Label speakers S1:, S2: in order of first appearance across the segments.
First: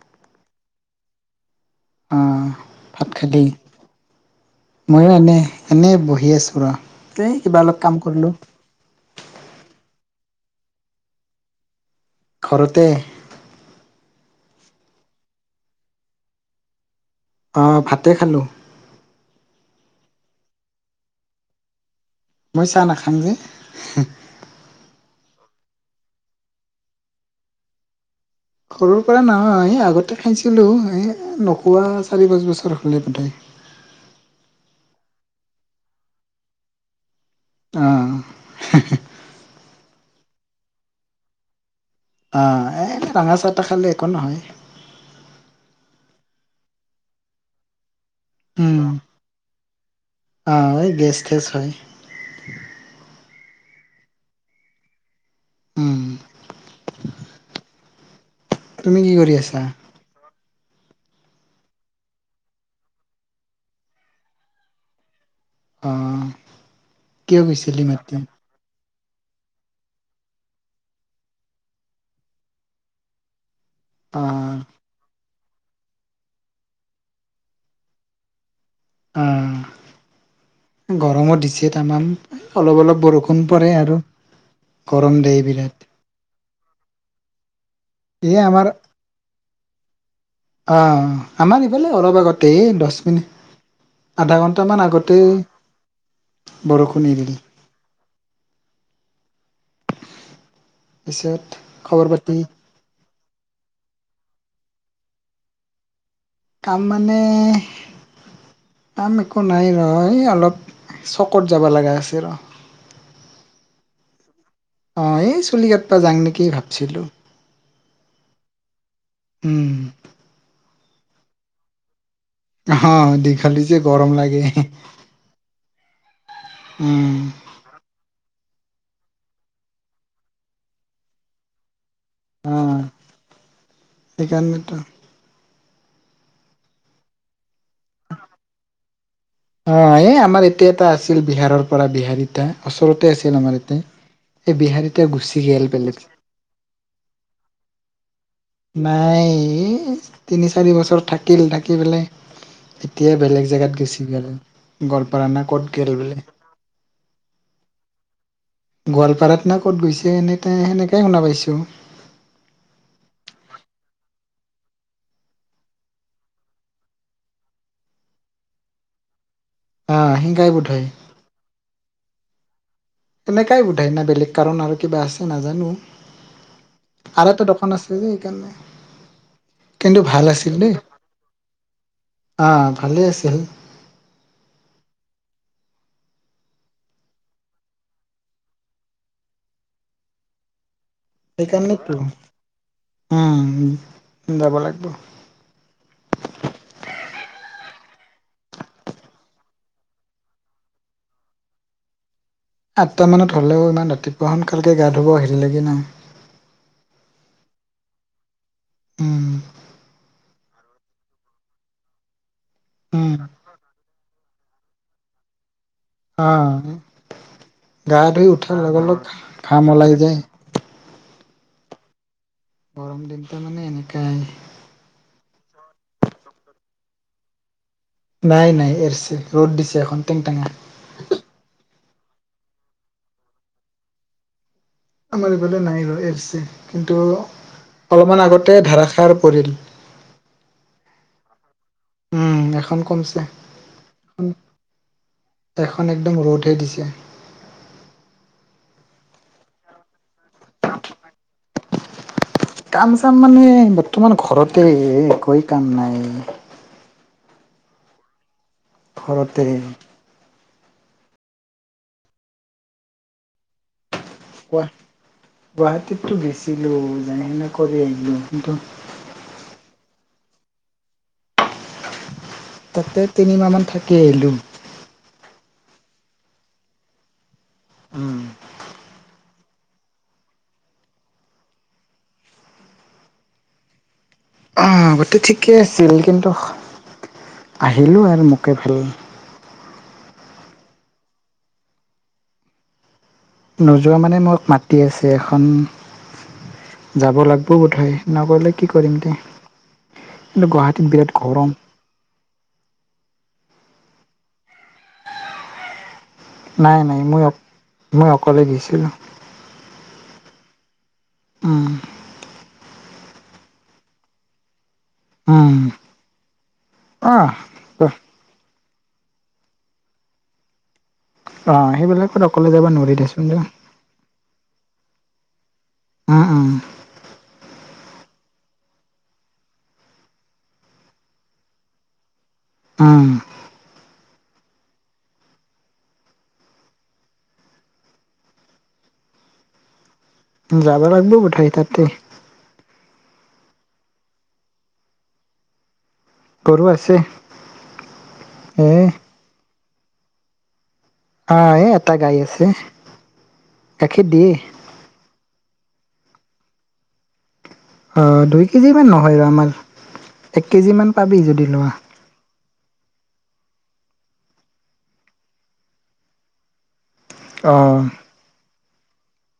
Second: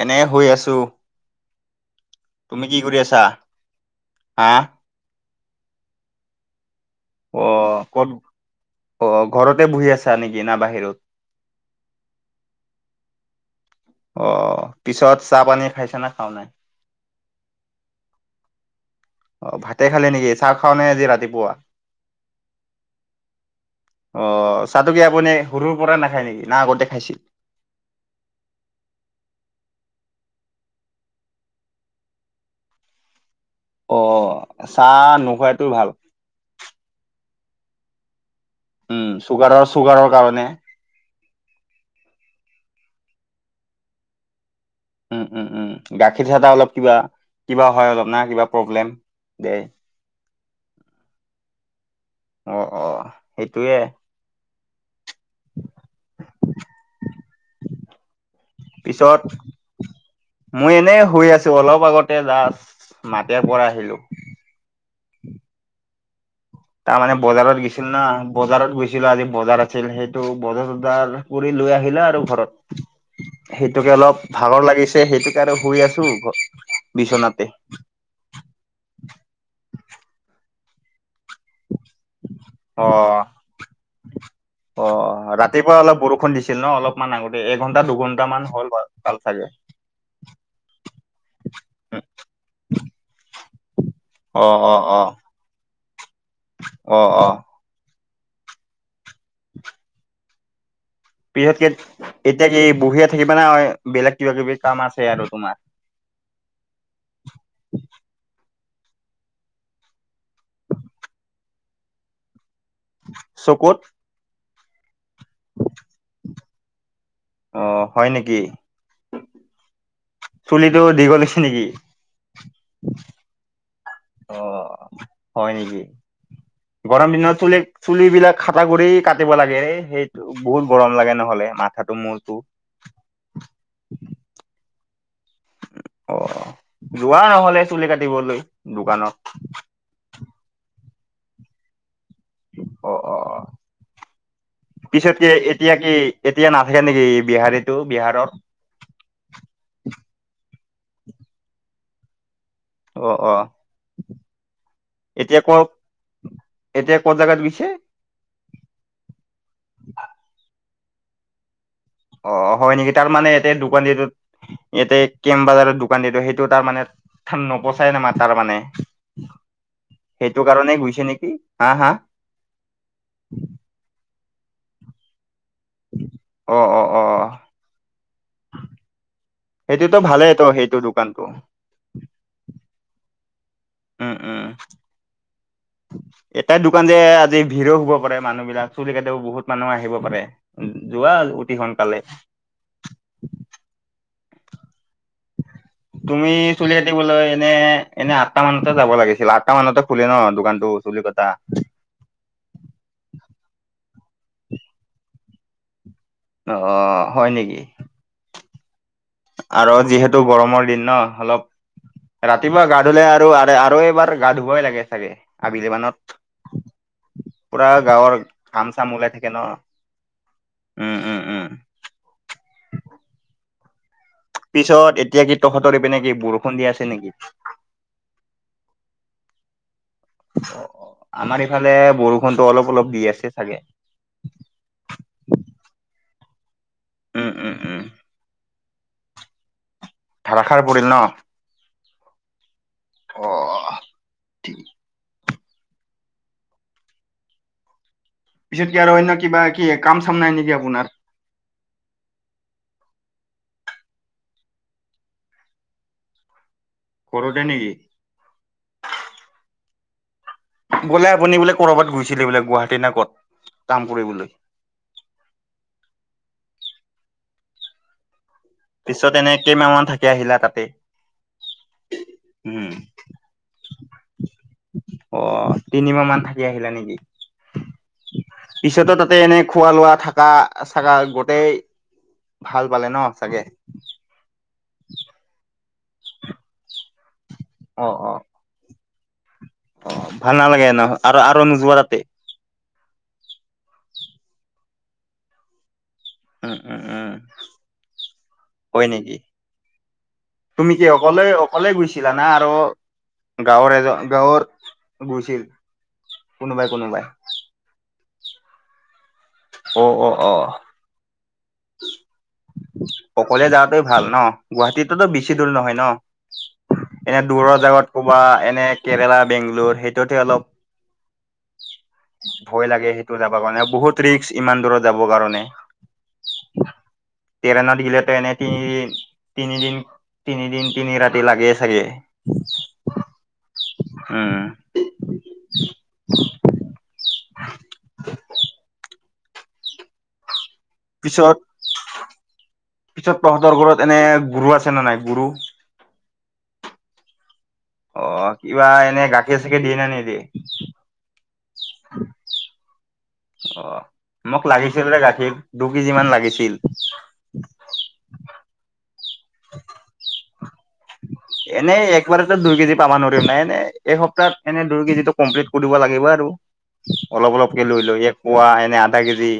S1: এনে শুই আছোঁ।
S2: আহ
S1: তুমি কি কৰি
S2: ভাত
S1: আছা?
S2: খালি
S1: হা
S2: ময়ো এনে- এনেই বহি আছোঁ ৰ'। এই কিবা অলপ
S1: অ'
S2: কাম
S1: ক'ত-
S2: কৰিলো
S1: অ' ঘৰতে বহি আছ ছা নেকি না বাহিৰত?
S2: ঘৰতে।
S1: অ' পিছত চাহপানী খাইছা না খাৱা নাই?
S2: অ' ভাতে খালোঁ।
S1: অ ভাতে খালি নেকি? চাহ খাওঁ নাই আজি ৰাতিপুৱা?
S2: মই চাহ নাখাম যে
S1: অ' চাহটো কি আপুনি সৰুৰ পৰা নাখায় নেকি? না আগতে খাইছিল?
S2: সৰুৰ পৰা নহয়। আগতে খাইছিলোঁ। এই নোখোৱা চাৰি-পাঁচ বছৰ হ'লে বোধহয়।
S1: অ' চাহ নোখোৱাইটো ভাল।
S2: অ'।
S1: উম, চুগাৰৰ- চুগাৰৰ কাৰণে।
S2: অহ এ ৰঙা চাহটা খালে একো নহয়
S1: উম উম উম গাখীৰ চাহতা অলপ কিবা কিবা হয় অলপ না কিবা প্ৰব্লেম দে।
S2: আহ ঐ গেছ থেচ হয়।
S1: টোৱে
S2: উম তুমি কি
S1: পিছত
S2: কৰি আছা?
S1: মই এনে শুই আছো অলপ আগতে জাষ্ট মাতেৰ পৰা আহিলো।
S2: অ
S1: তাৰমানে
S2: কিয়
S1: বজাৰত
S2: গৈছিলি
S1: গৈছিল না
S2: মাতি
S1: বজাৰত গৈছিল ছিলো আজি বজাৰ আছিল সেইটো বজাৰ চজাৰ কৰি লৈ আহিলা আৰু ঘৰত সেইটোকে
S2: অ
S1: অলপ ভাগৰ লাগিছে সেইটোক আৰু শুই আছো বিচনাতে।
S2: অ গৰমো দিছে তামাম অলপ
S1: অ
S2: অলপ বৰষুণ পৰে আৰু। গৰম দে বিৰাত
S1: ছিল ন অলপমান আগতে এঘন্টা দুঘণ্টা মান হ'ল ভাল চাগে
S2: অহ আমাৰ ইফালে অলপ আগতে দহ মিনিট আধা
S1: অ অ
S2: ঘন্টামান
S1: অ
S2: আগতেই
S1: অ
S2: বৰষুণ
S1: অ
S2: এৰিল
S1: [unintelligible]
S2: পিছত
S1: পিছতকে
S2: খবৰ পাতি
S1: এতিয়া কি বুঢ়ী থাকিবা না বেলেগ কিবা কিবি কাম আছে আৰু তোমাৰ
S2: কাম মানে কাম একো নাই ৰ এই অলপ চকত যাব লগা আছে ৰ
S1: চকুত
S2: অ এই চুলি কাটব যাং নেকি ভাবছিলো
S1: অ হয় নেকি
S2: উম
S1: চুলিটো দীঘল হৈছে নেকি
S2: অ দীঘলী যে গৰম
S1: অ
S2: লাগে
S1: হয় নেকি গৰম
S2: উম
S1: দিনত চুলিৰ চুলিবিলাক খাটা গুৰি কাটিব ৰে লাগে সেইটো বহুত গৰম লাগে নহলে মা
S2: অ সেইকাৰণেতো
S1: অ যোৱা নহলে চুলি কাটিবলৈ দোকানত
S2: অ এই আমাৰ এতিয়া এটা আছিল বিহাৰৰ পৰা বিহাৰীটা ওচৰতে আছিল আমাৰ ইয়াতে এই বিহাৰীটা
S1: পিছতকে
S2: গুচি গেল
S1: এতিয়া কি
S2: বেলেগ
S1: এতিয়া নাথাকে নেকি বিহাৰীটো বিহাৰত
S2: নাই এই ফিনিশ চাৰি বছৰ থাকিল থাকি পেলাই
S1: অ
S2: এতিয়াই
S1: অ
S2: বেলেগ জেগাত গৈছিল গেল গোৱাপাৰ না ক'ত গল বোলে
S1: এতিয়া ক'ত জেগাত গৈছে
S2: গোৱালপাৰাত না ক'ত গৈছে এনে সেনেকাই শুনা পাইছো
S1: অ হয় নেকি তাৰ মানে এতে দোকান দিটোত ইয়াতে কেম বাজাৰৰ দোকান দিয়াটো সেইটো তাৰ মানে থান নপচাই না তাৰ মানে
S2: অ
S1: সেইটো
S2: সেনেকাই
S1: কাৰণে
S2: বোধয়
S1: গৈছে নেকি হা হা
S2: এনেকাই বোধ হয় না বেলেগ কাৰণ আৰু কিবা আছে নাজানো
S1: অ অ অ
S2: আৰু এটা দোকান আছে যে এইকাৰণে
S1: সেইটোতো ভালেই তো সেইটো দোকানটো
S2: অ ভালে আছে
S1: উম উম উ এটাই দোকান যে আজি ভিৰো হব পাৰে মানুহ বিলাক চুলি কাটিব বহুত মানুহ আহিব পাৰে যোৱা অতি সোনকালে
S2: সেইকাৰণেতো উম যাব লাগিব
S1: তুমি চুলি কাটিবলৈ এনে এনে আঠটা মানতে যাব লাগিছিল আঠটা মানতে খুলে ন দোকানতো চল কথা [unintelligible]
S2: আঠটা মানত য লাগ ন [unintelligible]
S1: আহ হয় নেকি?
S2: উম।
S1: আৰু যিহেতু গৰমৰ দিন ন। অলপ ৰাতিপুৱা গা ধুলে
S2: উম
S1: আৰু আৰু এইবাৰ। গা ধুবই লাগে চাগে। আবেলি মানত
S2: আহ'
S1: পুৰা গাঁৱৰ ঘাম চাম ওলাই থাকে ন
S2: ঘাম ওলাই যায়।
S1: উম উম উম। উ [inaudible]
S2: গৰম দিনতে মানে এনেকাই।
S1: পিছত এতিয়া কি তহঁতৰপি ন কি বৰষুণ দিয়া আছে নেকি।
S2: নাই নাই এৰছে ৰ'দ দিছে। এখন টেংটেঙা
S1: অ আমাৰ ইফালে বৰষুণতো অলপ অলপ দি আছে চাগে।
S2: আমাৰ এইফালে নাই ৰছে কিন্তু
S1: উম উম উম
S2: অলপমান আগত। ধাৰষাৰ পৰিল।
S1: ধাৰষাৰ পৰিল ন?
S2: উম এখন কমছে
S1: অ
S2: খন। এখন একদম ৰ'দহে দিছে।
S1: পিছত কি আৰু অন্য কিবা কি কাম চাম নাই নেকি আপোনাৰ?
S2: কাম চাম মানে বৰ্তমান ঘৰতে একোৱেই কাম নাই।
S1: ঘৰতে নেকি?
S2: ঘৰতে।
S1: গ'লে আপুনি বোলে ক'বাত গৈছিলে বোলে গুৱাহাটী না ক'ত কাম? কৰিবলৈ
S2: গুৱাহাটীততো গেছিলো যেনে তেনে কৰি আহিলো কিন্তু'
S1: পিছত এনে কেইমাহ মান থাকি আহিলা তাতে। উম
S2: তাতে তিনিমাহ মান থাকি আহিলোঁ।
S1: অ তিনিমাহ মান থাকি আহিলা নেকি
S2: উম
S1: পিছতো ত। তাতে এনে খোৱা লোৱা থাকা চাগা গোটই ভাল পালে ন চাগে।
S2: গোটেই ঠিকেই আছিল কিন্তু
S1: অ
S2: আহিলোঁ
S1: অ
S2: আৰু মোকে ভাল।
S1: অ ভাল নালাগে ন আৰু আৰু নোযোৱা তাতে।
S2: নোযোৱা মানে মোক মাতি আছে এখন।
S1: উম উম উম
S2: যাব লাগিব বোধয় নগলে কি
S1: হয়
S2: কৰিম দে।
S1: নেকি
S2: কিন্তু
S1: তুমি কি
S2: গুৱাহাটীত বিৰাট
S1: অকলে
S2: গৰম
S1: অকলে গৈছিলা না আৰু? গাঁওৰ এজ গাঁৱৰ গৈছিল। কোনোবাই
S2: নাই নাই
S1: কোনোবাই
S2: মই, মই অকলে গৈছিলোঁ'
S1: অ অ অ।
S2: উম
S1: অকলে যাৱাতে ভাল ন গুৱাহাটীত। তোত বেছি দূৰ
S2: উম
S1: নহয় ন? এনে
S2: আহ
S1: দূৰৰ জাগাত ক'বা এনে। কেৰেলা বেংগলোৰ সেইটোত হে অলপ।
S2: অ সেইবিলাকত অকলে যাব
S1: ভয়
S2: নোৱাৰি
S1: লাগে সেইটো
S2: দেচোন দে
S1: যাব কাৰণে বহুত ৰিক্স। ইমান দূৰত যাব কাৰণে।
S2: উম উম।
S1: ট্ৰেইনত গিলেতো এনে তিনিদিন তিনিদিন, তিনিদিন তিনি ৰাতি লাগে চাগে।
S2: উম'
S1: উম।
S2: যাব লাগব বুধ
S1: পিছত
S2: হয় ততে।
S1: পিছত তহতৰ ঘৰত এনে গৰু আছে নে নাই গৰু?
S2: গৰু আছে।
S1: অ, কিবা
S2: এ
S1: এনে গাখীৰ চাখীৰ দিয়ে না‌ নিদিয়ে।
S2: অ এ এটা গাই আছে
S1: অ
S2: গাখীৰ দিয়ে
S1: মোক লাগিছিল যে গাখীৰ। দু কেজিমান লাগিছিল।
S2: অ দুই কেজিমান নহয় আমাৰ এক কেজি মান পাবি যদি লোৱা
S1: এনেই একবাৰেত দুই কেজি পাব ন নাই এ এসপ্তাহত এনে দুই কেজি টো কমল্পিত কৰিব লাগিব আৰু অলপ
S2: অ
S1: অলপকে লৈ লৈ এক পোৱা এনে আধা কেজি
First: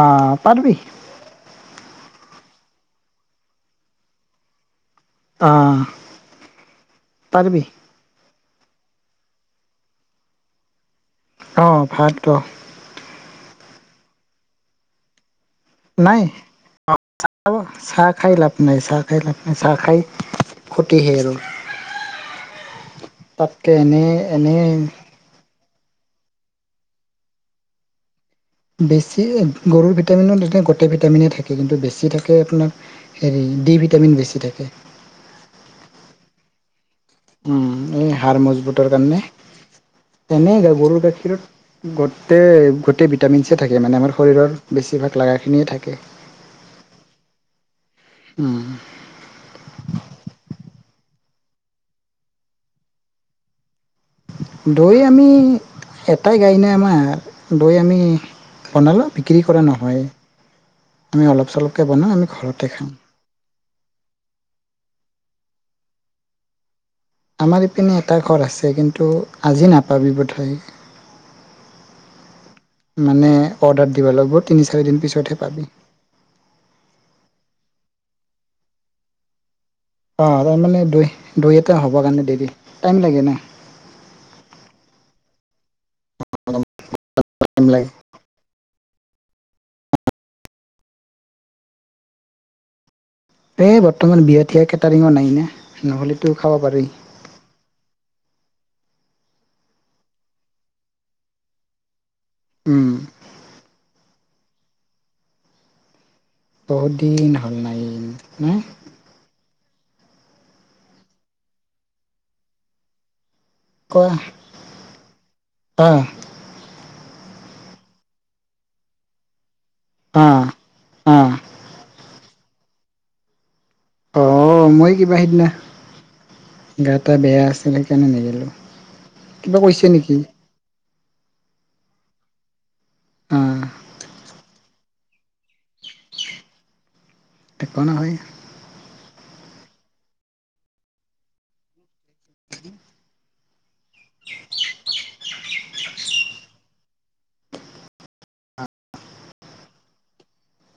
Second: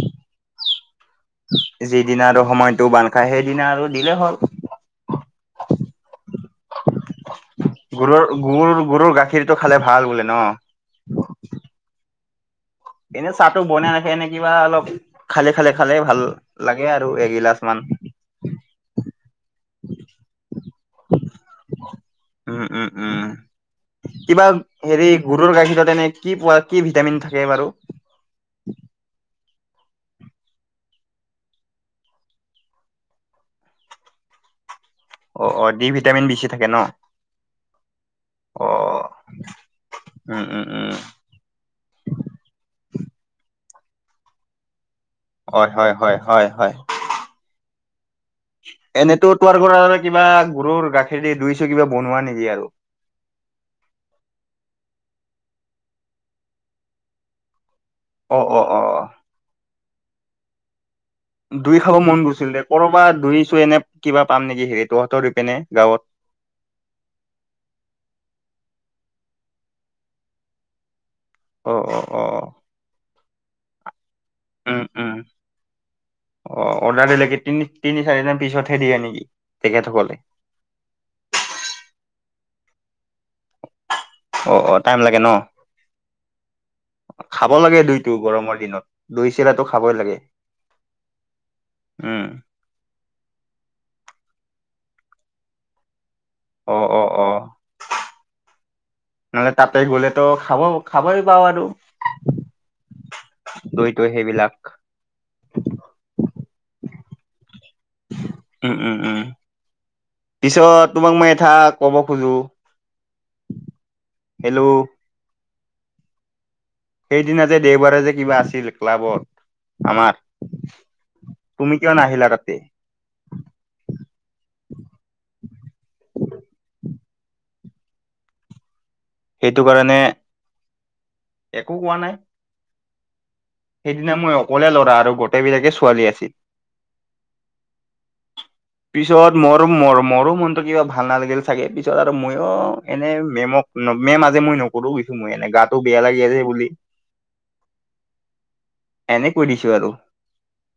S2: অ পাৰবি
S1: যিদিনা আৰু সময়তটো বান্ধ খাই সেইদিনা আৰু দিলেই হ'ল
S2: অ পাৰিবি
S1: গৰুৰ গুৰ গৰুৰ গাখীৰটো খালে ভাল বোলে ন
S2: অ [unintelligible]
S1: এনেই চাহটো বনাই ৰাখে নে কিবা অলপ খালে খালে খালে ভাল
S2: নাই
S1: লাগে আৰু
S2: চাহ
S1: এগিলাচ মান
S2: চাহ খাই লাভ নাই চাহ খাই লাভ নাই চাহ খাই ফুৰ্ত হে আৰু
S1: উম উম উম
S2: তাতকে এনে
S1: কিবা
S2: এনে
S1: হেৰি গৰুৰ গাখীৰ এনে কি পোৱা কি ভিটামিন থাকে বাৰু
S2: বেছি গৰুৰ ভিটামিনত তে গোটেই ভিটামিনে থাকে কিন্তু বেছি থাকে আপোনাৰ হেৰি ডি ভিটামিন বেছি থাকে। [inaudible]
S1: অ-অ দি ভিটামিন বেচি থাকে ন।
S2: এই হাৰ
S1: অ
S2: মজবুতৰ কাৰণ [unintelligible]
S1: উম
S2: তেনে
S1: উম উম
S2: গৰুৰ গাখীৰত গোটেই-গোটেই ভিটামিন চেই থাকে মানে আমাৰ শৰীৰৰ বেছিভাগ
S1: হয়
S2: লগাখিনিয়ে
S1: হয়
S2: থাকে
S1: হয় হয় হয়
S2: উম,
S1: এনেতো তোৰ পৰা আৰু কিবা গৰুৰ গাখীৰ খেতি দুইছো কিবা বনোৱা নেকি আৰু
S2: দৈ আমি এটাই গাই ন আমাৰ দৈ আমি
S1: অ অ অ
S2: বনালোঁ বিক্ৰী কৰা নহয় আমি অলপ
S1: দৈ
S2: চলপকৈ
S1: খাব
S2: বনাওঁ
S1: মন
S2: আমি
S1: গৈছিল দে
S2: ঘৰতে খাওঁ
S1: কৰ'বাত দৈ চো এনে কিবা পাম নেকি হেৰি তহঁতৰ পিনে গাঁৱত
S2: আমাৰ ইপিনে এটা ঘৰ আছে কিন্তু আজি নাপাবি বোধ হয়
S1: অ-অ-অ
S2: মানে অৰ্ডাৰ দ
S1: উম-উম। অ অৰ্ডাৰ দিলে কি তিনি-তিনি চাৰিদিন পিছতহে দিয়ে নেকি? তেখেতসকলে
S2: অ তাৰমানে দুই-দুই এটা হ'ব কাৰণে দেৰি টাইম লাগে ন
S1: অ-অ টাইম লাগে ন খাব লাগে দুইটো গৰমৰ দিনত দৈ চিৰাটো খাবই লাগে উম!
S2: এ বৰ্তমান বিয়া-ঠিয়া কেটাৰিঙৰ নাই ন নহ'লেতো খাব
S1: অ
S2: পাৰি
S1: অ অ নহলে তাতে গ'লেতো খাব খাবই পাওঁ আৰু
S2: উম
S1: দৈ-চৈ সেইবিলাক
S2: বহুত দিন হ'ল নাই ন
S1: উম উম উম পিছত তোমাক মই এটা কব খোজো হেল্ল'
S2: আহ
S1: সেইদিনা যে দেওবাৰে যে কিবা আছিল ক্লাবত আমাৰ
S2: অ অ
S1: তুমি কিয় নাহিলা তাতে
S2: আহ মই কিবা সিদিনা গাটা বেয়া আছিল সেইকাৰণে ন‌গলোঁ
S1: সেইটো কাৰণে একো কোৱা নাই
S2: অ
S1: সেইদিনা মই অকলে ল'ৰা আৰু গোটেইবিলাকে ছোৱালী আছিল
S2: ঠিকনা নাই [unintelligible]
S1: পিছত মোৰ-মোৰো মনতটো কিবা ভাল নালাগিল চাগে পিছত আৰু মইয়ো এনে মেম [unintelligible] মেম আজে মই নকৰো বছো মই এনে গাটো বেয়া লাগি আছে বুলি [unintelligible] এনে কৈ দিছোঁ আৰু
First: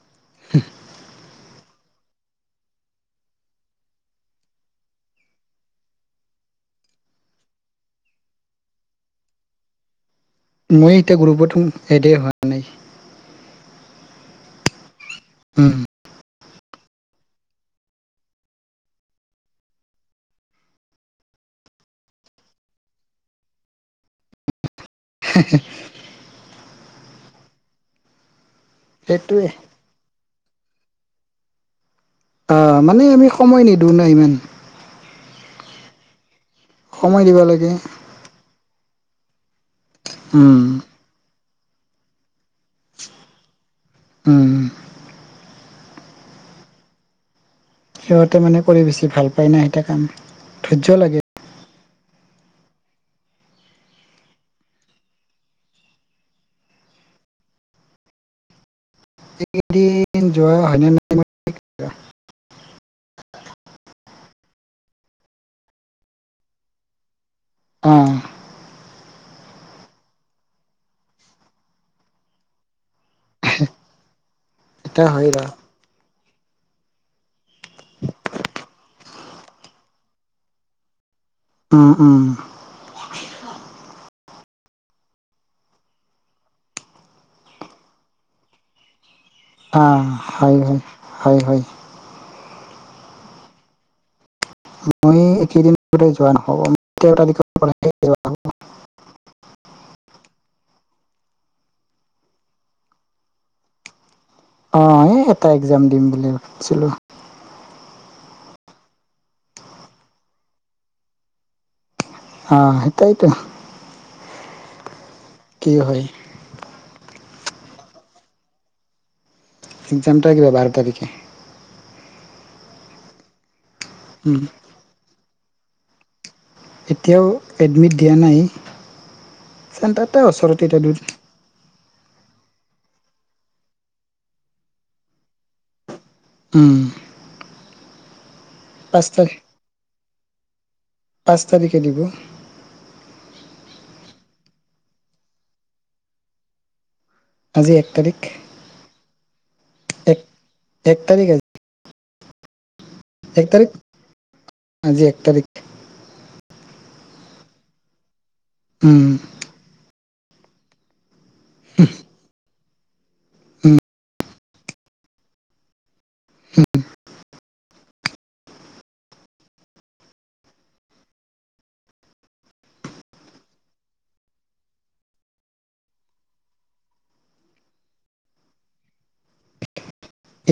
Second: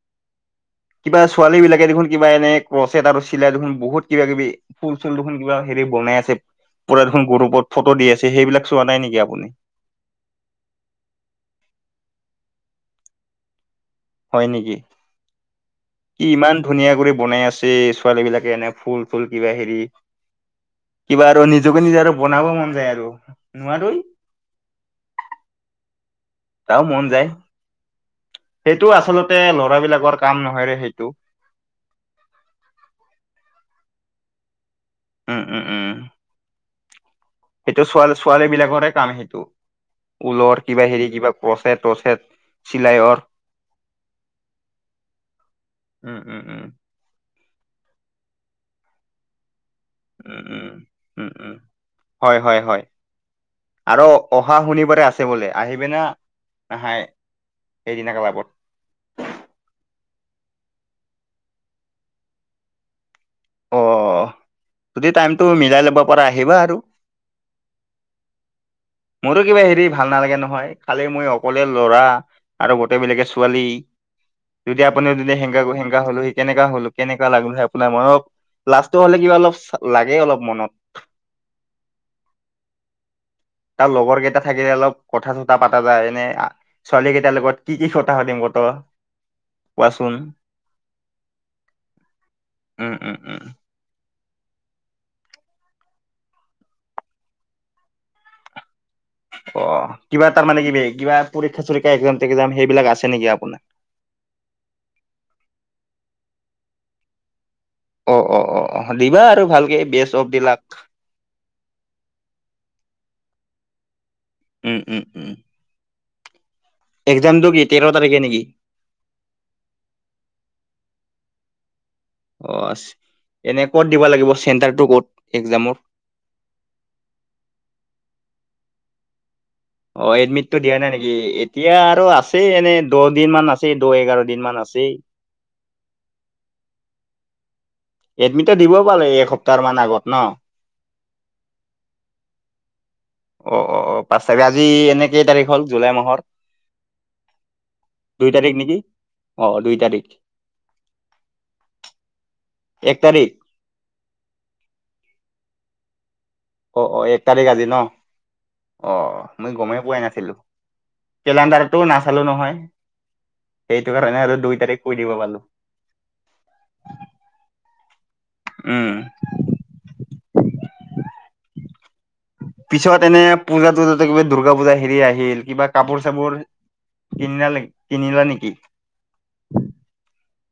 S1: [unintelligible] কিবা ছোৱালীবিলাকে দেখোন কিবা এনে প্ৰচট আৰু চিলাই দেখোন বহুত কিবা-কিবি ফুল-চুল দেখোন কিবা হেৰি বনাই আছে। দেখোন গৰপত ফটো দি আছে সেইবিলাক চোৱা নাই নেকি আপুনি?
S2: মই এতিয়া গ্ৰৰুপত এদে হোৱা নাই।
S1: হয় নেকি?
S2: হুম
S1: কি ইমান ধুনীয়া কৰি বনাই আছে ছোৱালী বিলাকে এনে ফুল-চুল কিবা হেৰি কিবা আৰু নিজকে নিজে আৰু বনাব মন যায় আৰু নোৱাৰেই
S2: [unintelligible]
S1: তও মন যায়। সেইটো আচলতে
S2: সেইটোৱে
S1: ল'ৰাবিলাকৰ কাম নহয়ৰে সেইটো
S2: অ মানে আমি সময় নিদিওঁ ন ইমান।
S1: উম-উম-উম।
S2: সময় দিব লাগে
S1: সেইটো ছোৱাল ছোৱালী বিলাকৰে কাম সেইটো
S2: উম
S1: ঊলৰ কিবা হেৰি কিবা। পচেত তছেত।
S2: উম।
S1: উম উম উম
S2: সিহঁতে মানে কৰি বেছি ভাল পাই ন সিতে কাম
S1: উম উম
S2: ধৈৰ্য লাগে
S1: উম উম হয় হয় হয়। আৰু অহা শুনিবাৰে আছে বোলে আহিবে না নহাই সেইদিনা কলাবত।
S2: এইদিন যোৱা হান ন।
S1: অ যদি টাইমটো মিলাই ল'ব পৰা আহিবা আৰু
S2: আহ
S1: মইতো কিবা হেৰি ভাল নালাগে নহয় খালি মই অকলে লৰা আৰু গোটেই বিলগে ছোৱালী যদি
S2: এতিয়া
S1: আপুনিও
S2: হয়
S1: যদি
S2: ৰ
S1: হেংগা হলেও কেনেকা হল কেনেকা লাগলো আপোনাৰ মনত লাষ্টটো হ'লে কিবা অলপ লাগে অলপ মনত
S2: উম উম
S1: তাৰ লগৰ কেইটা থাকিলে অলপ কথা চতা পতা যায় এনে ছোৱালী কেইটাৰ লগত কি কি কথা সুতিম ফট
S2: অ হয় হয় হয় হয়।
S1: উম উম উম উ।
S2: মই এইকেইদিন যোৱা নহব [unintelligible]
S1: অ কিবা এ তাৰ মানে কিবি কিবা পৰীক্ষা চৰীক্ষা একজাম টে্জাম সেইবিলাক আছে নেকি আপোনাৰ
S2: অ এই এটা এক্জাম দিম বুলি ভাবছিলো।
S1: অ অ অ দিবা আৰু ভালকে বেষ্ট অফ দিলাক।
S2: আহ সটাইটো
S1: উম উম উম।
S2: কি হয়
S1: একজামটো কি তেৰ তাৰিখে নেকি?
S2: এক্সামটো কিবা বাৰ তাৰিখে।
S1: অ আ এনে ক'ত দিব লাগিব
S2: উম
S1: চেণ্টাৰতটো ক'ত এক্জামৰ।
S2: এতিয়াও এডমিট দিয়া নাই।
S1: অ
S2: চেণ্টাৰতে
S1: এডমিটটো
S2: ওচৰতে
S1: দিয়া
S2: এতিয়া
S1: নাই
S2: দূৰ
S1: নেকি এতিয়া। তো আছেই এনে দহ দিন মান আছেই দহ এঘাৰ দিন মান আছেই।
S2: উম
S1: এডমিটটো দিব পালে
S2: পাঁচ তাৰিখ
S1: এসপ্তাহমান আগত ন।
S2: পাঁচ তাৰিখে দিব
S1: অ অ পা আজি এনেকেই তাৰিখ হল জুলাই মাহৰ।
S2: আজি এক
S1: দুই তাৰিখ নেকি অ দুই তাৰিখ।
S2: এক এক তাৰিখ আ। এক তাৰিখ আজি এক তাৰিখ।
S1: অ অ, এক তাৰিখ আজি ন? অ
S2: উম
S1: মই গমেই পোৱাই নাছিলো। কেলেণ্ডাৰতো নাচালো নহয়। সেইটো কাৰণে আৰু দুই তাৰিখ কৈ দিব পালো।
S2: হম।
S1: উম। পিছত এনে পূজাটো যাতে কিবা দূৰ্গা পূজা হেৰি আহিল কিবা কাপোৰ চাপোৰ। কিনাল কিনিলা নেকি?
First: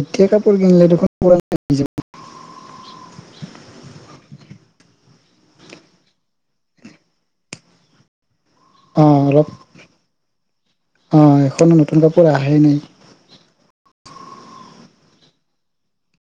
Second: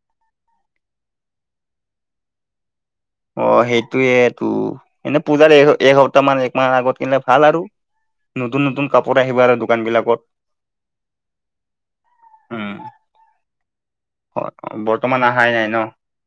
S2: এটয়া কাপোৰ কিনিল দেখ পজ।
S1: অ সেইটোয়েই টো এনে পূজাৰ এসপ্তাহ মান এক মাহ আগত কিনিলে ভাল আৰু। নতুন নতুন কাপোৰ আহিবা আৰু দোকান বিলাকত।
S2: আহ এখনো নতুন কাপোৰ আহে
S1: উম,
S2: নাই।
S1: হয় বৰ্তমান অহাই নাই ন?